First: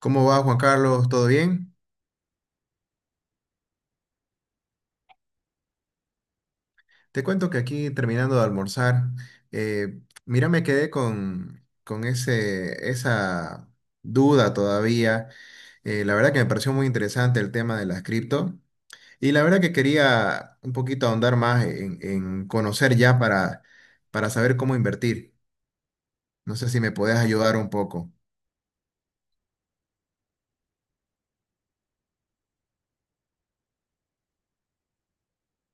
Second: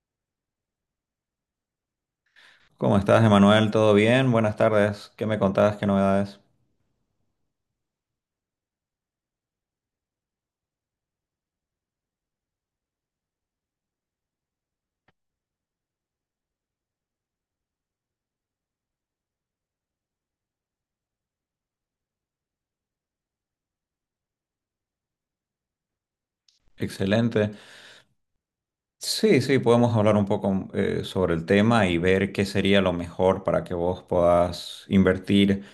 ¿Cómo va Juan Carlos? ¿Todo bien? ¿Cómo estás, Emanuel? ¿Todo bien? Buenas tardes. ¿Qué me contabas? ¿Qué novedades? Te cuento que aquí terminando de almorzar, eh, mira, me quedé con ese, esa duda todavía. La verdad que me pareció muy interesante el tema de las cripto y la verdad que quería un poquito ahondar más en conocer ya para saber cómo invertir. No sé si me podés Excelente. ayudar un poco. Sí, sí, podemos hablar un poco sobre el tema y ver qué sería lo mejor para que vos puedas invertir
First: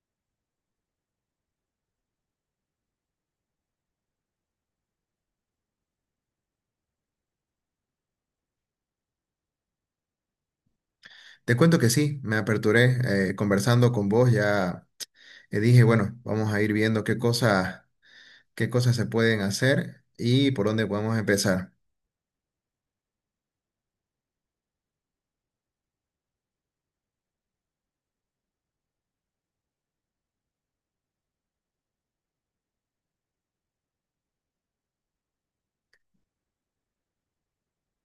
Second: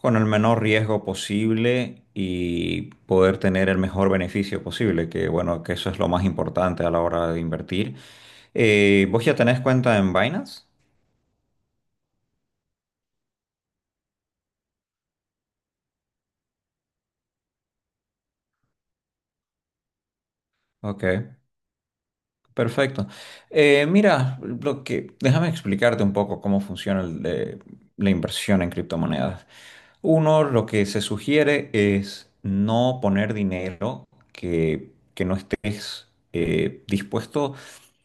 con el menor riesgo posible y poder tener el mejor beneficio posible, que bueno, que eso es lo más importante a la hora de invertir. ¿Vos ya tenés cuenta en Binance? Te cuento que sí, me aperturé conversando con vos, ya dije, bueno, vamos a ir viendo qué cosas se pueden hacer y por dónde Ok. podemos empezar. Perfecto. Mira, déjame explicarte un poco cómo funciona la inversión en criptomonedas. Uno, lo que se sugiere es no poner dinero que no estés dispuesto,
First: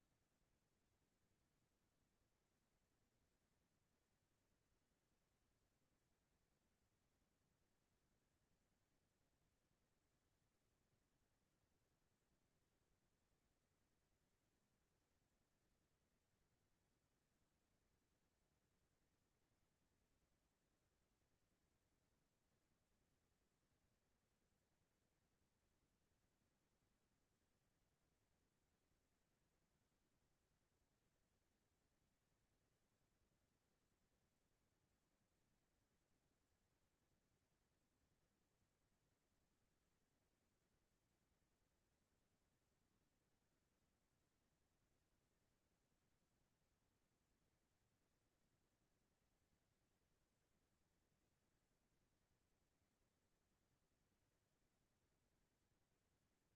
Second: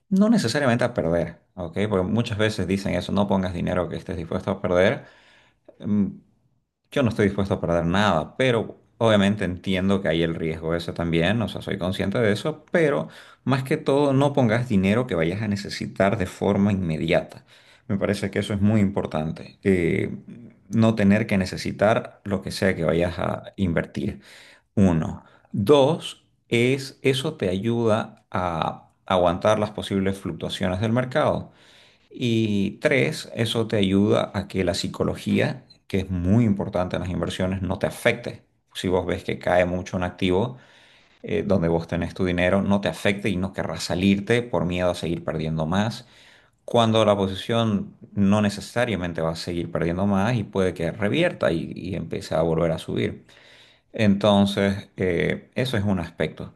no necesariamente a perder, ¿ok? Porque muchas veces dicen eso, no pongas dinero que estés dispuesto a perder. Mm, yo no estoy dispuesto a perder nada, pero obviamente entiendo que hay el riesgo ese también, o sea, soy consciente de eso, pero más que todo no pongas dinero que vayas a necesitar de forma inmediata. Me parece que eso es muy importante, no tener que necesitar lo que sea que vayas a invertir. Uno. Dos, es eso te ayuda a aguantar las posibles fluctuaciones del mercado. Y tres, eso te ayuda a que la psicología, que es muy importante en las inversiones, no te afecte. Si vos ves que cae mucho un activo donde vos tenés tu dinero, no te afecte y no querrás salirte por miedo a seguir perdiendo más. Cuando la posición no necesariamente va a seguir perdiendo más y puede que revierta y empiece a volver a subir. Entonces, eso es un aspecto.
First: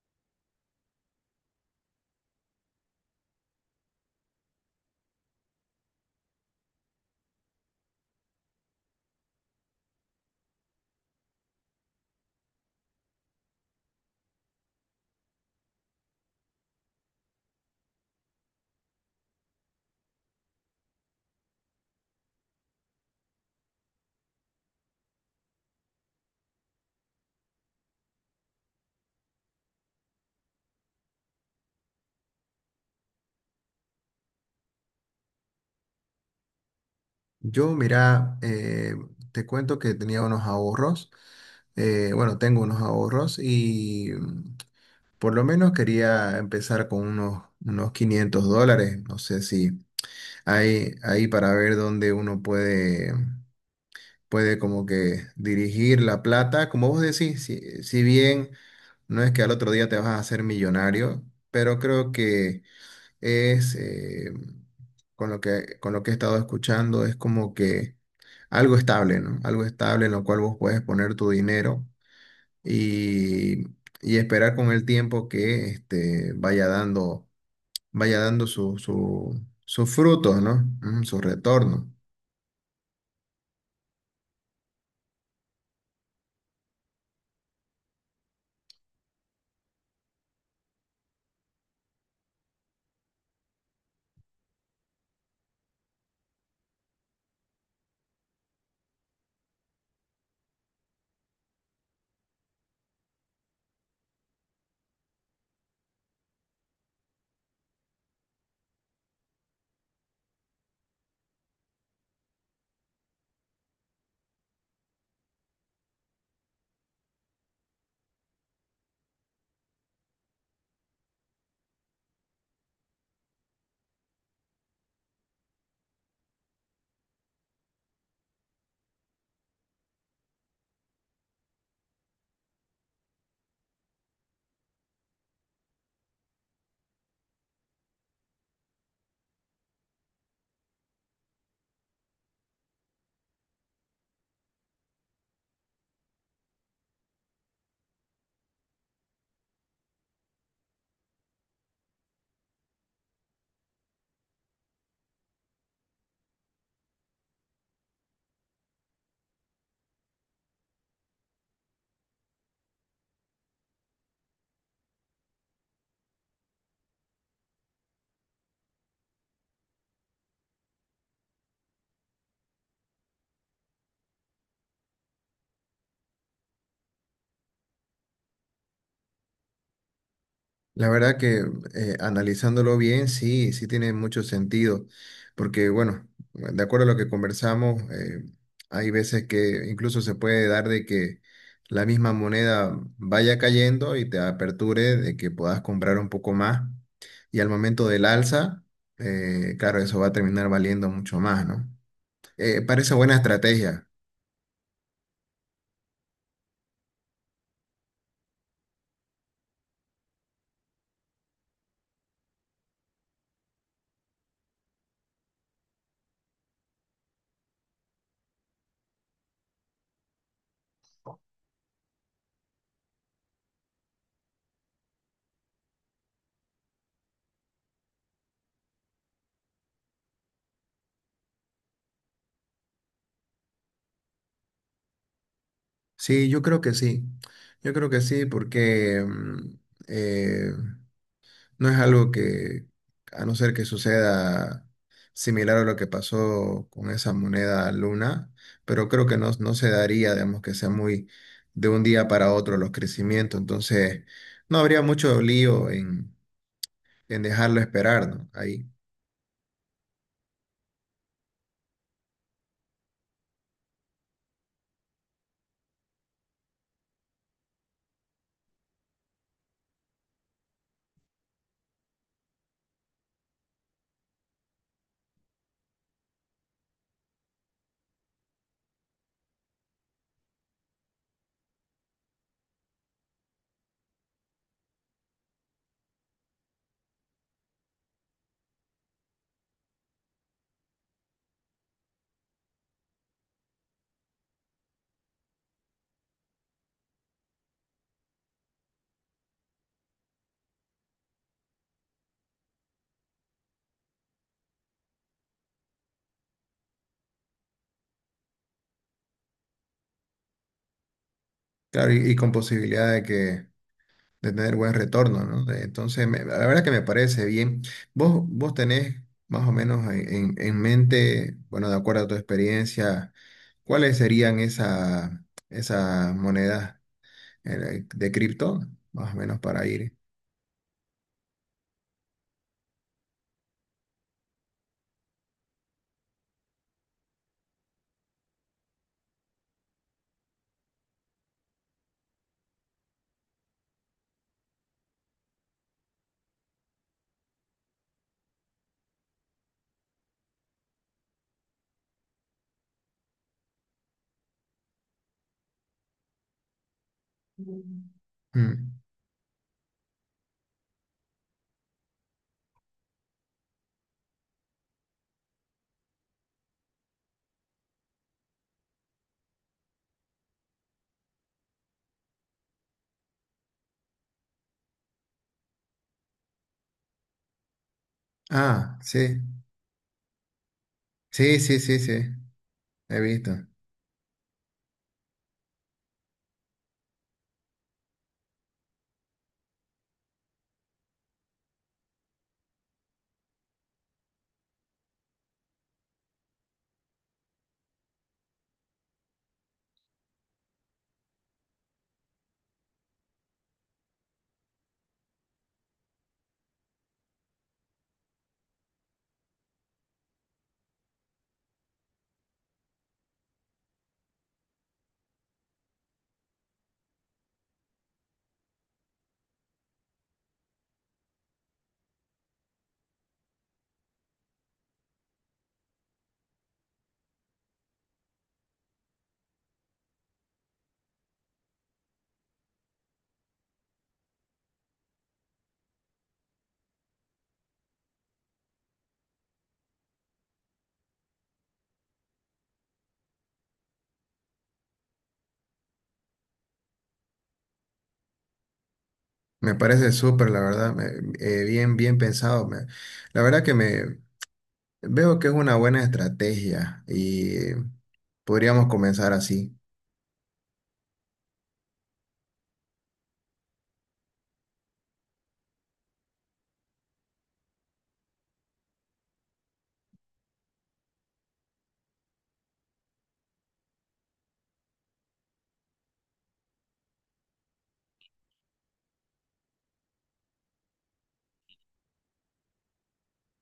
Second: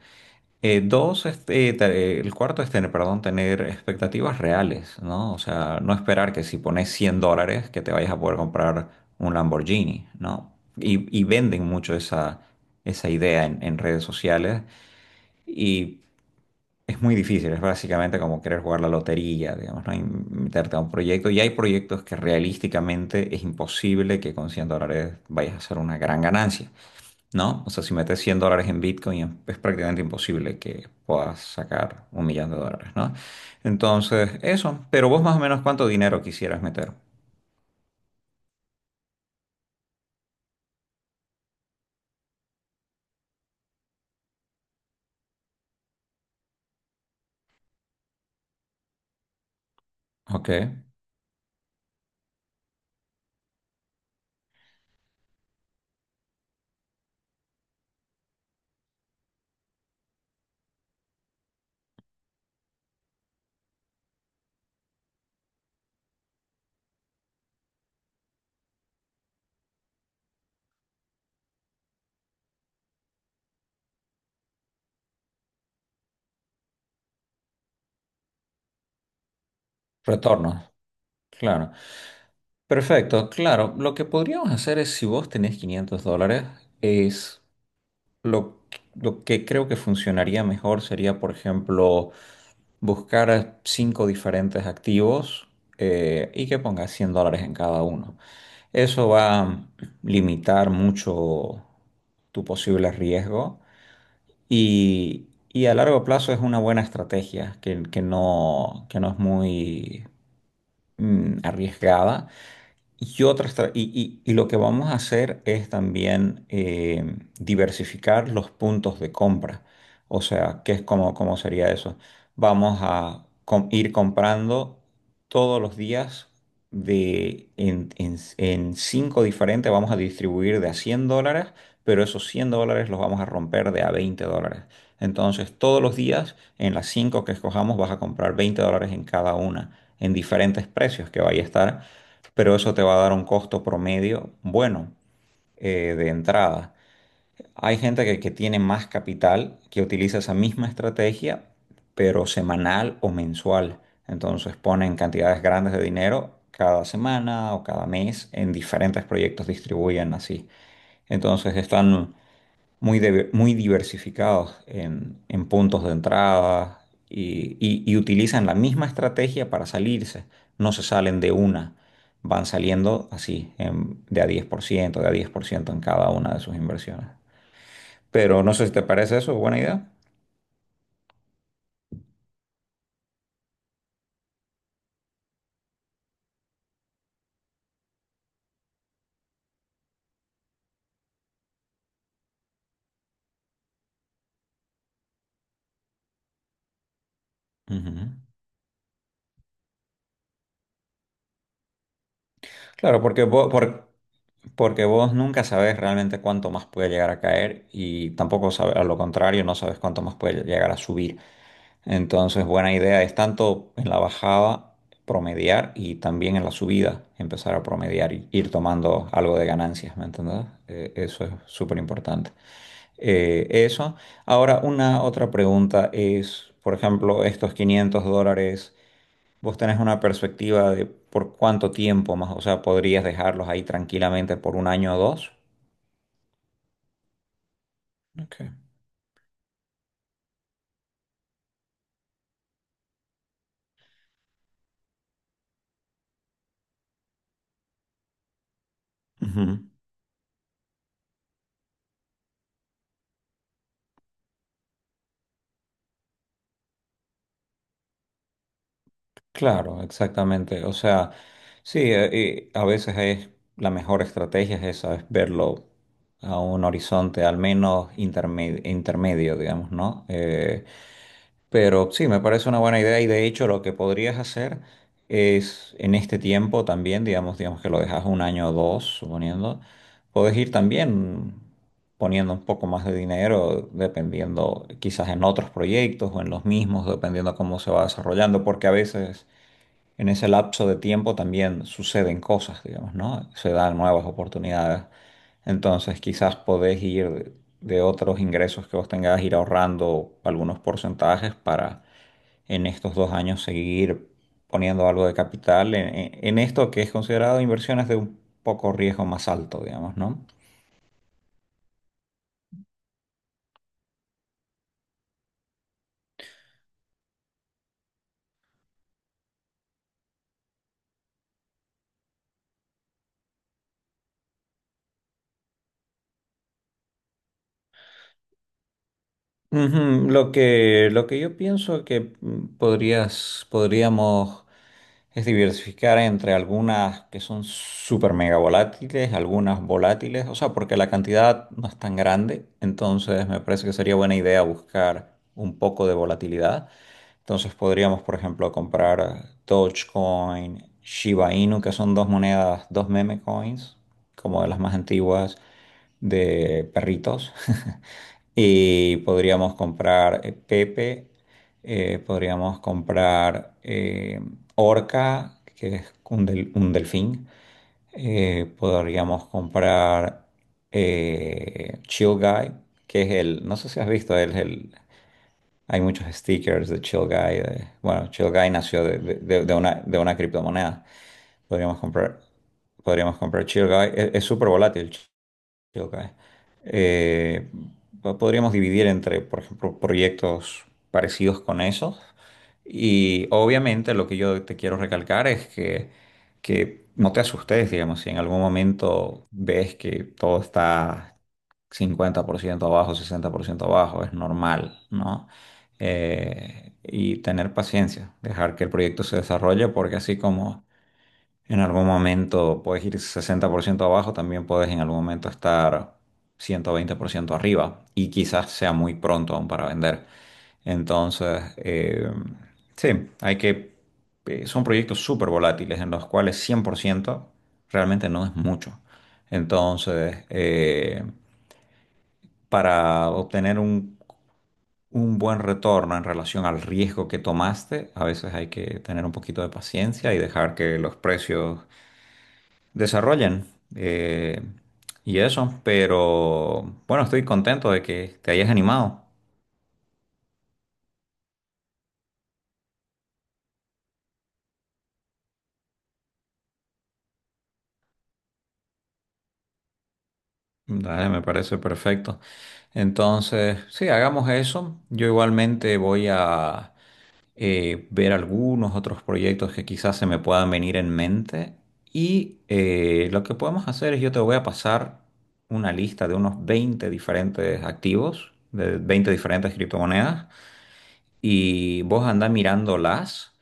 Dos, este, el cuarto es tener, perdón, tener expectativas reales, ¿no? O sea, no esperar que si pones $100 que te vayas a poder comprar un Lamborghini, ¿no? Y venden mucho esa idea en redes sociales y es muy difícil, es básicamente como querer jugar la lotería, digamos, ¿no? Y meterte a un proyecto. Y hay proyectos que realísticamente es imposible que con $100 vayas a hacer una gran ganancia. ¿No? O sea, si metes $100 en Bitcoin es prácticamente imposible que puedas sacar $1 millón, ¿no? Entonces, eso, pero vos más o menos cuánto dinero quisieras meter. Yo, mira, te cuento que tenía unos ahorros, bueno, tengo unos ahorros y por lo menos quería empezar con unos 500 dólares, no sé si Ok, hay ahí para ver dónde uno puede como que dirigir la plata, como vos decís, si bien no es que al otro día te vas a hacer millonario, pero creo que es, con con lo que he estado escuchando, es como que algo estable, ¿no? Algo estable en lo cual vos puedes poner tu dinero y, y esperar con el tiempo que este, vaya dando sus frutos, ¿no? retorno, Mm, su claro. retorno. Perfecto, claro. Lo que podríamos hacer es, si vos tenés $500, es lo, lo que creo que funcionaría mejor sería, por ejemplo, buscar cinco diferentes activos y que pongas $100 en cada uno. Eso va a limitar mucho tu posible riesgo y a largo plazo es una buena estrategia que no es muy arriesgada y otras tra- y lo que vamos a hacer es también diversificar los puntos de compra. O sea, cómo sería eso? Vamos a ir comprando todos los días en cinco diferentes, vamos a distribuir de a $100, pero esos $100 los vamos a romper de a $20. Entonces, todos los días, en las cinco que escojamos, vas a comprar $20 en cada una, en diferentes precios que vaya a estar pero eso te va a dar un costo promedio bueno de entrada. Hay gente que tiene más capital que utiliza esa misma estrategia, pero semanal o mensual. Entonces ponen cantidades grandes de dinero cada semana o cada mes en diferentes proyectos, distribuyen así. Entonces están muy diversificados en puntos de entrada y utilizan la misma estrategia para salirse. No se salen de una, van saliendo así, de a 10% de a 10% en cada una de sus inversiones. Pero no sé si te parece eso buena idea. La verdad que analizándolo bien, sí, sí tiene mucho sentido, porque bueno, de acuerdo a lo que conversamos, hay veces que incluso se puede dar de que la misma moneda vaya cayendo y te aperture de que puedas comprar un poco más, y al momento del Ujú. alza, claro, eso va a terminar valiendo mucho más, ¿no? Parece Claro, buena porque vos, estrategia. por- porque vos nunca sabes realmente cuánto más puede llegar a caer y tampoco sabes, a lo contrario, no sabes cuánto más puede llegar a subir. Entonces, buena idea es tanto en la bajada promediar y también en la subida empezar a promediar y ir tomando algo de ganancias, ¿me entendés? Eso es súper importante. Eso. Ahora, una otra pregunta es, por ejemplo, estos $500, ¿vos tenés una perspectiva de por cuánto tiempo más? O sea, ¿podrías dejarlos ahí tranquilamente por un año o dos? Sí, yo creo que sí, yo creo que sí, Ok. porque mm, eh, no es algo que, a no ser que suceda similar a lo que pasó con esa moneda luna, pero creo que no, no Ujú. se daría, digamos, que sea muy de un día para otro los crecimientos. Entonces, no habría mucho lío en dejarlo esperar, ¿no? Ahí. Claro, exactamente. O sea, sí, y a veces es la mejor estrategia es esa, es verlo a un horizonte al menos intermedio, digamos, ¿no? Pero sí, me parece una buena idea y de hecho lo que podrías hacer es en este tiempo también, digamos, que lo dejas un año o dos, suponiendo, puedes ir también poniendo un poco más de dinero, dependiendo quizás en otros proyectos o en los mismos, dependiendo cómo se va desarrollando, porque a veces en ese lapso de tiempo también suceden cosas, digamos, ¿no? Se dan nuevas oportunidades. Entonces, quizás podés ir de otros ingresos que vos tengas, ir ahorrando algunos porcentajes para en estos 2 años seguir poniendo algo de capital en esto que es considerado inversiones de un poco riesgo más alto, digamos, ¿no? Claro, y con posibilidad de que de tener buen retorno, ¿no? De- Entonces, me- la verdad que me parece bien. Vos tenés más o menos en mente, bueno, de acuerdo a tu experiencia, ¿cuáles serían esas monedas de cripto? Más o menos para ir. Ujú. Lo que yo pienso que podrías, podríamos. Es diversificar entre algunas que son súper mega volátiles, algunas volátiles, o sea, porque la cantidad no es tan grande, entonces me parece que sería buena idea buscar un poco de volatilidad. Entonces podríamos, por ejemplo, comprar Dogecoin, Shiba Inu, que son dos monedas, dos meme coins, como de las más antiguas de perritos. Mm. Y podríamos comprar Pepe podríamos comprar orca, que es un delfín. Podríamos comprar Chill Guy, que es el, no sé si has visto, él es el, hay muchos stickers de Chill Guy. Bueno, Chill Guy Ah, nació de, sí, de- de- de una, de una criptomoneda. sí, sí, sí, Podríamos sí, comprar, he podríamos visto. comprar Chill Guy. Es súper volátil. Ok. Eh, Podríamos dividir entre, por ejemplo, proyectos parecidos con esos. Y obviamente lo que yo te quiero recalcar es que no te asustes, digamos, si en algún momento ves que todo está 50% abajo, 60% abajo, es normal, ¿no? Y tener paciencia, dejar que el proyecto se desarrolle, porque así como en algún momento puedes ir 60% abajo, también puedes en algún momento estar 120% arriba y quizás sea muy pronto aún para vender. Entonces, sí, son proyectos súper volátiles en los cuales 100% realmente no es mucho. Entonces, para obtener un buen retorno en relación al riesgo que tomaste, a veces hay que tener un poquito de paciencia y dejar que los precios desarrollan. eh, y eso, pero bueno, estoy contento de que te hayas animado. Me parece súper, la verdad, me- bien, bien pensado. Me- la verdad que me veo que es una buena estrategia y podríamos comenzar así. Dale, me parece perfecto. Entonces, sí, hagamos eso. Yo igualmente voy a ver algunos otros proyectos que quizás se me puedan venir en mente. Y lo que podemos hacer es yo te voy a pasar una lista de unos 20 diferentes activos, de 20 diferentes criptomonedas, y vos andás mirándolas.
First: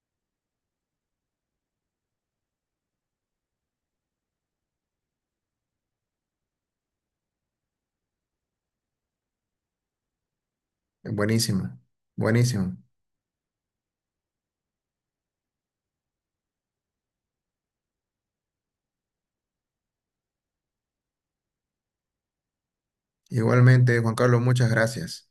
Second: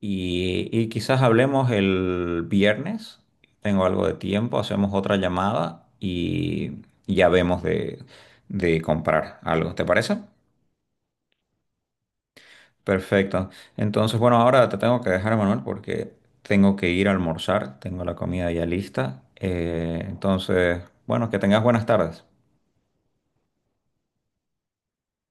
Y quizás hablemos el viernes. Tengo algo de tiempo, hacemos otra llamada y ya vemos de comprar algo. ¿Te parece? Buenísimo, buenísimo. Perfecto. Entonces, bueno, ahora te tengo que dejar, Manuel, porque tengo que ir a almorzar. Tengo la comida ya lista. Entonces, bueno, que tengas buenas tardes. Igualmente, Juan Carlos, muchas gracias.